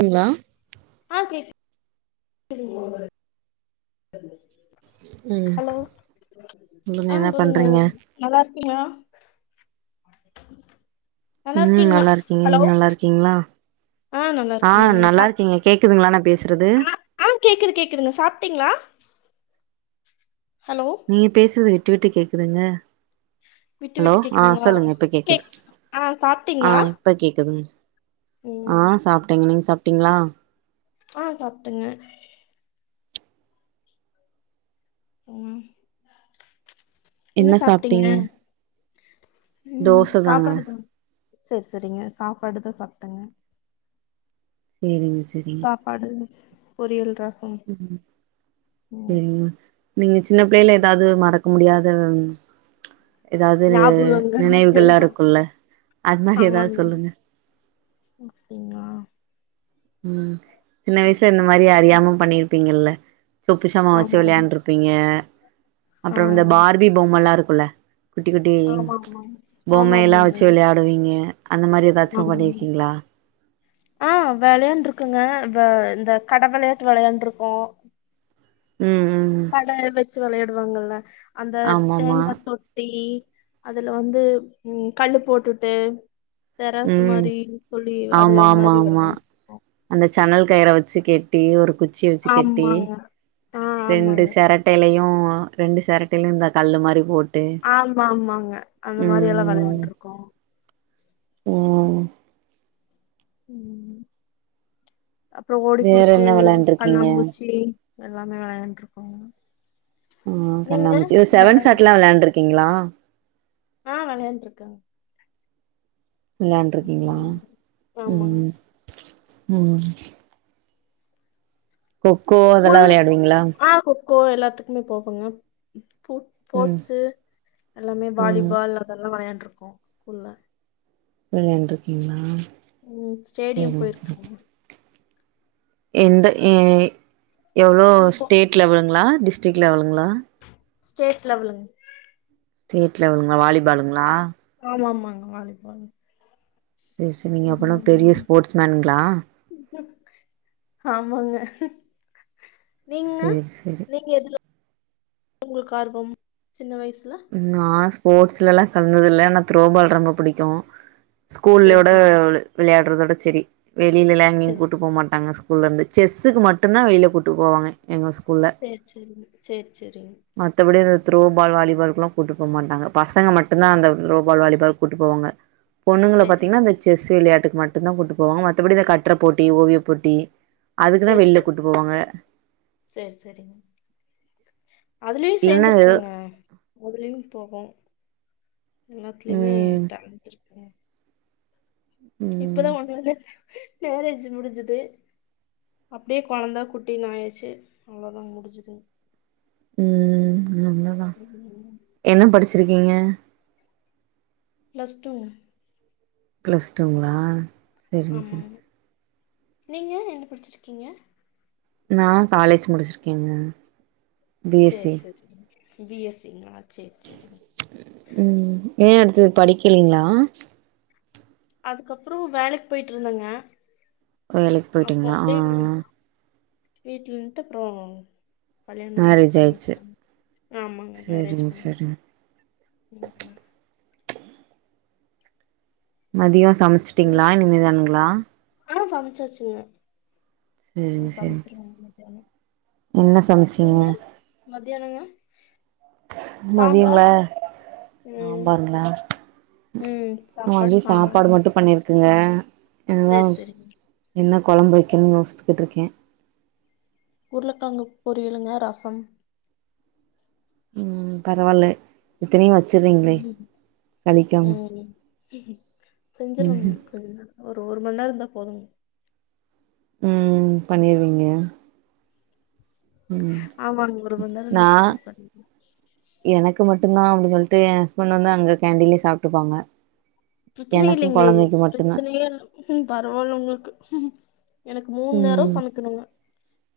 அண்ணா ஆ கேக் குது ம் ஹலோ சொல்லுங்க ஆ என்ன சொல்லுங்க பண்றீங்க நல்லா இருக்கீங்களா ம் இருக்கீங்களா நல்லா இருக்கீங்க ஹலோ நீங்க நல்லா இருக்கீங்ளா ஆ நல்லா ஆ இருக்குங்க நல்லா சாப் இருக்கீங்க கேக்குதுங்ளா நா பேசுறது ஆ ஆ கேக்குது கேக்குதுங்க சாப்பிட்டீங்களா ஹலோ நீங்க பேசுதது விட்டு விட்டு கேட்குதுங்க விட்டு ஹலோ விட்டு ஆஹ் கேக்குதுங்களா சொல்லுங்க இப்ப கேக்குது கேக் ஆ சாப்ட்டீங்களா ஆஹ் இப்ப கேக்குதுங்க ம் ஆஹ் சாப்பிட்டேங்க நீங்க சாப்பிட்டீங்களா ஆ சாப்டங்க ம் என்ன சாப்டீங்க ம் தோச தாங்க சாப்பாடு தா செரி செரிங்க சாப்பாடு தா சாப்டங்க நிம் சரி பாடுனி ஒரே ஒரு கிராஸ் ம் ம் சரிங்க நீங்க சின்ன பிள்ளேல ஏதாது மறக் க முடியாத ஏதாது னு ஞாபகங்கள் நினைவுகள்லா எல்லாம் இருக்குல்ல அது மாரி ஏதாது சொல்லுங்க அப்டிங்ளா ம் சின்ன வயசுல இந்த மாரி அறியாம பண்ணிருப்பீங்கல்ல சொப்பு சாமா வச்சு ஆமா ஆமா. விளையாண்டுரு ப்பிங்க அப்றொ இந்த ஆ பார்பி பொம்ம லா இருக்குல்ல குட்டி குட்டி ஆமா ஆமா ஆமா பொம்மை ல்லா ஆமாங்க வச்சு விளையாடுவீங்க அந்த மாரி ஏதாச்சு ஆமாங்க பண்ணிருக்கீங்ளா ஆ விளையாண்டுருக்கங்க வ இந்த கட விளையாட்டு விளையாண்டுருக்கோ ம் ம் கட வச்சு விளையாடுவாங்கல்ல அந்த ஆமாமா தேங்காதோ தீ அதுல வந்து ம் கள்ளு போட்டுட்டு தெராசு ம் மாரி சொல்லி ஆமா அதுவ ஆமா மாரி விள ஆமா அந்த சனல் கயிற வச்சு கெட்டி ஒரு குச்சிய வச்சு கெட்டி ஆமாங்க ஆ ரெண்டு ஆமாங்க செரட் ட்டையிலையு ரெண்டு செரட்டையிலையு இந்த கல்லு மாரி போட் ஆமா மாங்க அந்த மாரில்லா வெளையாண்ருக்கோ உம் ம் அப்புறோ வேற ஓடிபுடிச்சு என்ன வெளாண்ட்ருக்கீங்க கண்ணாபூச்சி எல்லாமே வெளையான்ட்ருக்கோ ம் கண்ணாபூச்சி இ செவன் வெளையாண்டு சாட்லா வெளாண்ட்ருக்கீங்ளா ஆ வெளையாட்டுருக்கேங் வெளையாண்ட்ருக்கீங்ளா ம். ஆமாங்க ம் ம் கொக்கோ அதெல்லா ஸ்கூல்லு வெளையாடுவீங்களா ஆ கோ எல்லாத்துக்குமே போவோங்க போ ம் போட்ஸு எல்லாமே ம் வாலிபால் அதெல்லா வெளையாண்டுருக்கோ ஸ்கூல்ல வெளையாண்ட்ருக்கீங்ளா ம் ஸ்டேடியம் போயிருக்கங்க எந்த எவ்ளோ இங்க கோ ஸ்டேட் லெவலுங்ளா, டிஸ்ட்ரிக் லெவலுங்ளா ஸ்டேட் லெவலுங் ஸ்டேட் லெவலுங்ளா வாலிபாலுங்ளா ஆமா மாங்க வாலிபால் சரி சரி நீங்க அபபன்னா பெரிய ம். ஸ்போட்ஸ் மேனுங்ளா ஆமாங்க நீங்ண்ணா சேரி சேரி நீங்க எதுல உங்களுக்கு ஆர்வம் சின்ன வயசுல நா ஸ்போட்ஸ்லலா கலந்ததில்ல ஆனா த்ரோபால் ரொம்ப புடிக்கு சரி ஸ்கூல்லோட சரிங்க வெளையாட்றதோட செரி வெளிலல்லா எங்கேயு சரி கூட்டு போ மாட் டாங்க ஸ்கூலருந்து செஸ்ஸுக்கு மட்டுந்தா வெளில கூட்டுபோவாங்க எங்க ஸ்கூல்ல சேர் செரிங் சேர் செரிங் மத்தபடி இந்த த்ரோபால், வாலிபால் கூட்டு போக மாட்டாங்க பசங்க மட்டுதா அந்த த்ரோபால், வாலிபால் கூட்டு போவாங்க பொண்ணுங்கள சரி சரிங்க சரி பாத்தீங்னா இந்த சரிங்க செஸ் வெளையாட்டுக்கு மட்டுந்தா கூட்டு போவாங்க மத்தபடி இந்த கட்ரபோட்டி, ஓவியபோட்டி சேர் செரிங்க சேர் செரிங்க அதுலயு இல்லன்னா சேந்துருக்கங்க அதுலயு போவோம் எல்லாத்துலயுமே ம் டேலண்ட்ருக்குங்க ம் இப்பதா ஒண்ணு வந்து மேரேஜ் முடிஞ்சது அப்டியே கொழந்த குட்டினு ஆயாச்சு அவ்ளோதா முடிஞ்சதுங் ம்ம் நம்லா உம் ம் என்ன படிச்சிருக்கீங்க ப்ளஸ்டூங் ப்ளஸ்டூங்ளா ஆமாங்க நீங்க என்ன படிச்சிருக்கீங்க நா காலேஜ் முடிச்சிருக்கேங்க பி எஸ் சி சேர் செரிங் பி எஸ் சி ங்ளா சேர் செரிங் உம் ஏ அடுத்தது படிக்கலேங்ளா அதுக்கப்புறோ வேலைக் போய்ட்டுருந்தங்க வேலைக்கு அப்ப போயிட்டீங்களா ஆ அப்டே வீட்லன்ட்டு அப்றோ கல்யாணமு மேரேஜ் ஆயிடுச்சு பண்ணிவச்சுட்டங்க ஆமாங்க மேரேஜ் சரிங்க பண்ணி சரிங்க ம் மதியோ நீங்க சமைச்சிட்டீங்களா இனிமேதானுங்களா ஆ சமைச்சாச்சு சரிங்க சரிங்க சமைச்சிருவ மத்தியானோ என்ன சமைச்சீங்க நீங்க மத்தியானங்க மதியங்களா சாம்பார் ம் சாம்பாருங்ளா ம் நா சாப்பாடு வந்து சாம்பார் சாப்பாடு மட்டு பண்ணிரு குங்க எதா சேரி சேரிங்க என்ன கொழம்பு வைக்கணு யோசித்துக்கிட்டுருக்கே உருளக்கழங்கு பொரியளுங்க ரசம் ம் பரவால்ல இத்தனையு வச்சிர்றிங்ளே ம் சளிக்காம ம் ம்ஹு செஞ்சிருவங்க ஒரு ஒரு மண்நேரோ இருந்தா போதும் ம் பண்ணிருவிங்க ஆமாங்க ஒரு மண்நேரோ இருந்தா போது நான் பண்ணிக்லா எனக்கு மட்டுதா அப்டி சொல்ட்டு எ ஹஸ்பண்ட் வந்து அங்க கேன்டின்லே சாப்ட்டுப்பாங்க எனக்கு பிரச்சனைல்லைங்களே கொழந்தைக்கு மட்டுந்தா பிரச்சனையேல்ல பரவால்ல உங்களுக்கு எனக்கு மூண் நேரோ ம் சமைக்கணுல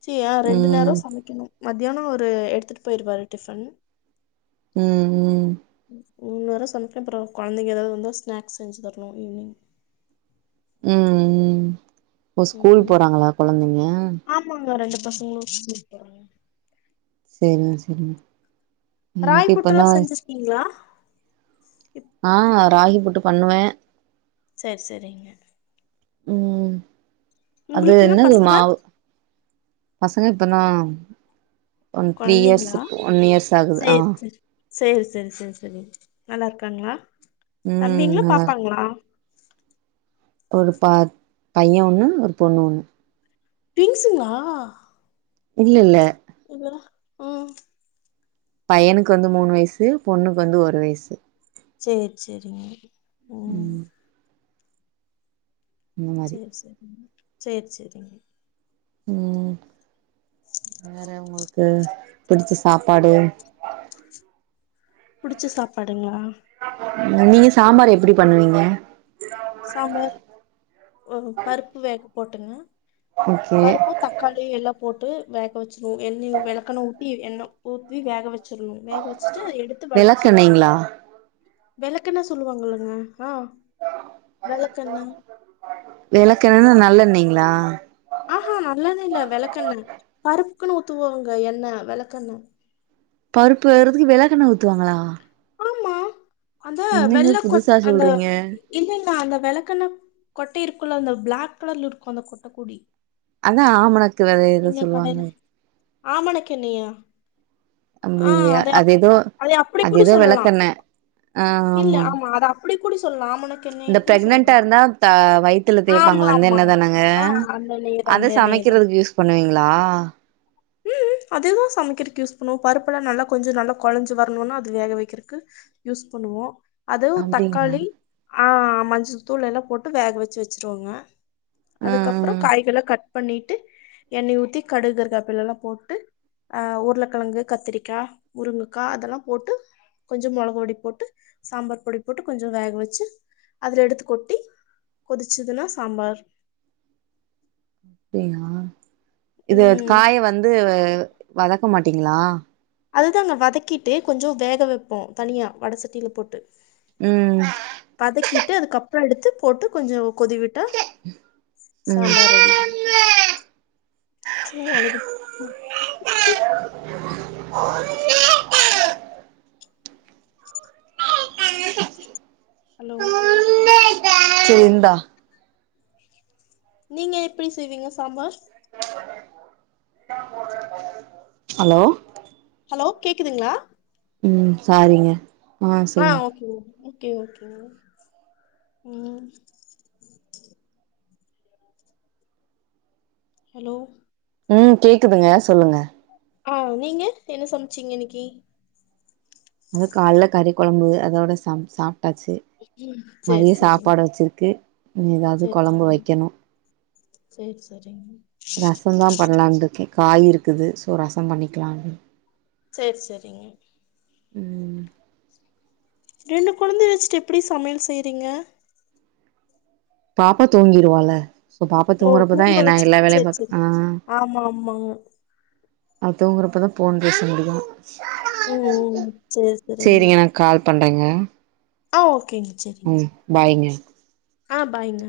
சீ ரெண்டு நேரோ ம் சமைக்கணு மத்தியானோ ஒரு எடுத்துட் போய்ருவாரு டிஃபன் ம் ம் இன்னு வர சமைக்கல ப்ரோ கொழந்தைங்க எதாவது வந்தா ஸ்நாக்ஸ் செஞ்சு தரணு ஈவ்னிங் ம் ம் ஓ ஸ்கூல் ம் போறாங்களா கொழந்தைங்க ஆமாங்க ரெண்டு பசங்களு ஸ்கூல் போறாங்க சரிங்க சரிங்க ராய் ஃபுட்டல்லா செஞ்சிருக்கீங்களா ஆ ராகி புட்டு பண்ணுவ சரி சரிங்க ம் அது உங்களுக்குங்க என்னது பசங்க மாவு பசங்க இப்பந்தா ஒன், த்ரீ இயர்ஸ், கொழந்தைங்களா ஒன் இயர்ஸ் ஆகுது ஆ சரி சரி சரி சரி நல்லாருக்காங்களா ம் தம்பிங்களா, நல்லாரு பாப்பாங்களா ஒரு பா பைய ஒன்னு, ஒரு பொண்ணு ஒன்னு டின்ஸ்ங்களா இல்லல்ல இவ்ளலா அ பையனுக்கு வந்து மூணு வயிசு, பொண்ணுக்கு வந்து ஒரு வயிசு சேர் சேரிங்க ம் இந்த மாரி சேரி சேரிங்க சேரி சேரிங்க ம் வேற உங்களுக்கு பிடிச்ச சாப்பாடு புடிச்ச சாப்பாடுங்களா நீங்க சாம்பார் எப்டி பண்ணுவீங்க சாம்பார் ஒ பருப்பு வேக போட்டுங்க ஓகே பருப்பு, தக்காளி எல்லா போட்டு வேக வச்சுரு எண்ணெய வெளக்கண்ண ஊத்தி எண்ண ஊத்தி வேக வச் சுருவோ வேக வச்சுட்டு எடுத்து வடிச்சு வெளக்கெண்ணெய்ங்களா வெளக்கெண்ண சொல்லுவாங்கல்லங்க ஆ [unintelligible] நல்லாக்குங்க வெளக்கெண்ண நல்லெண்ணய்ங்ளா ஆ ஆ நல்லெண்ண இல்ல வெளக்கெண்ண பருப்புக்குன் ஊத்துவாங்க எண்ணெ வெளக்கெண்ண பருப்பு வேவ்றதுக்கு வெளக்கெண்ண ஊத்துவாங்களா ஆமா அந்த என்னங்க வெல்ல கொட் புதுசா அந்த சொல்றீங்க இல்லல்ல அந்த வெளக்கெண்ண கொட்ட இருக்குல்ல அந்த பிளாக் கலர்லருக்கு அந்த கொட்ட குடி அதா ஆமணுக்கு வெத எதோ சொல்வாங்ளே ஆமணுக்கெண்ணயா ஆ அத அத அப்டி கூடி ஏதோ சொல்லலா வெளக்கெண்ண இல்ல ஆமா அத அப்படி கூட சொல்லா ஆமணுக் இந்த பிரெக்னென்டா இர்ந்தா தா வயித்துல ஆமா தேய்ப்பாங்ள அந்த எண்ணெ ஆமாங்க. தானங்க ஆ அந்த நெய்தான் அத அந்த நெய்தான். சமைக்கிறதுக்கு யூஸ் பண்ணுவீங்களா ம் அதேதா சமைக்கிற்கு யூஸ் பண்ணுவோம் பருப்புல்லா நல்லா கொஞ்ச நல்லா கொழஞ்சு வரணுனா அது வேக வெக்கிற்க்கு யூஸ் பண்ணுவோ அதுவு அப்டிங்களா தக்காளி ஆ மஞ்சத்தூள் எல்லா போட்டு வேக வெச்சு வெச்ருவங்க ஆ அதுக்கப்புறோ ஆ காய்கள்லா கட் பண்ணிட்டு எண்ணெய் ஊத்தி கடுகு கர்பலல்லா போட்டு ஆ உருளகெழங்கு கத்திரிக்கா முருங்கக்கா அதெல்லா போட்டு கொஞ்சோ மெளகு பொடி போட்டு சாம்பார் பொடி போட்டு கொஞ்ச வேக வெச்சு அதுல எடுத்து கொட்டி கொதிச்சதுன்னா சாம்பார் அப்டியா இதுல ம் காய வந்து வதக்க மாட்டீங்ளா அதுதாங்க வதக்கிட்டு கொஞ்ச வேக வெப்போம் தனியா வட சட்டில போட்டு ம் வதக்கிட்டு அதுக்கப்ற எடுத்து போட்டு கொஞ்சோ கொதிவிட் ட்டு ம் சாம்பார் ரெடி நெச்சமாவே அவ்ளோ தா ஹலோ செரி இந்த நீங்க எப்டி செய்வீங்க சாம்பார் ஹலோ ஹலோ கேக்குதுங்ளா ம் சாரிங்க ஆ ஓகே ஓகே ஓகே ஓகே ம் ஹலோ ம் கேக்குதுங்க சொல்லுங்க ஆ நீங்க என்ன சம்ச்சீங்க இன்னிக்கி அது கால்ல கறி கொழம்பு அதோட சம் சாப்டாச்சு ம். சரி, மதிய சரிங்க. சாப்பாடு வெச்சிருக்கு எதாவ்து சரி, கொழம்பு சரிங்க. வெக்கனு சரி, சரிங்க. ரசந்தா பண்லான்ருக்கே காய் இருக்குது சோ ரசம் பண்ணிக்லா சேர் செரிங்க ம் ரெண்டு கொழந்தைய வச்ட்டு எப்டி சமையல் செய்றீங்க பாப்பா தூங்கிருவாள சோ பாப்பா ஓ! தூங்குறப்பதா தூங்க நா வச்சுட்டு எல்லா வேலையும் சரி, சரி. பாப்பே ஆ ஆமா, ஆமாங்க. அது தூங்குறப்ப தா ஃபோன்பேச முடியும் ம் செர் சேரிங்க கால் பண்றெங்க ஆ ஓகேங் செரிங்க பாய்ங்க ஆ பாய்ங்க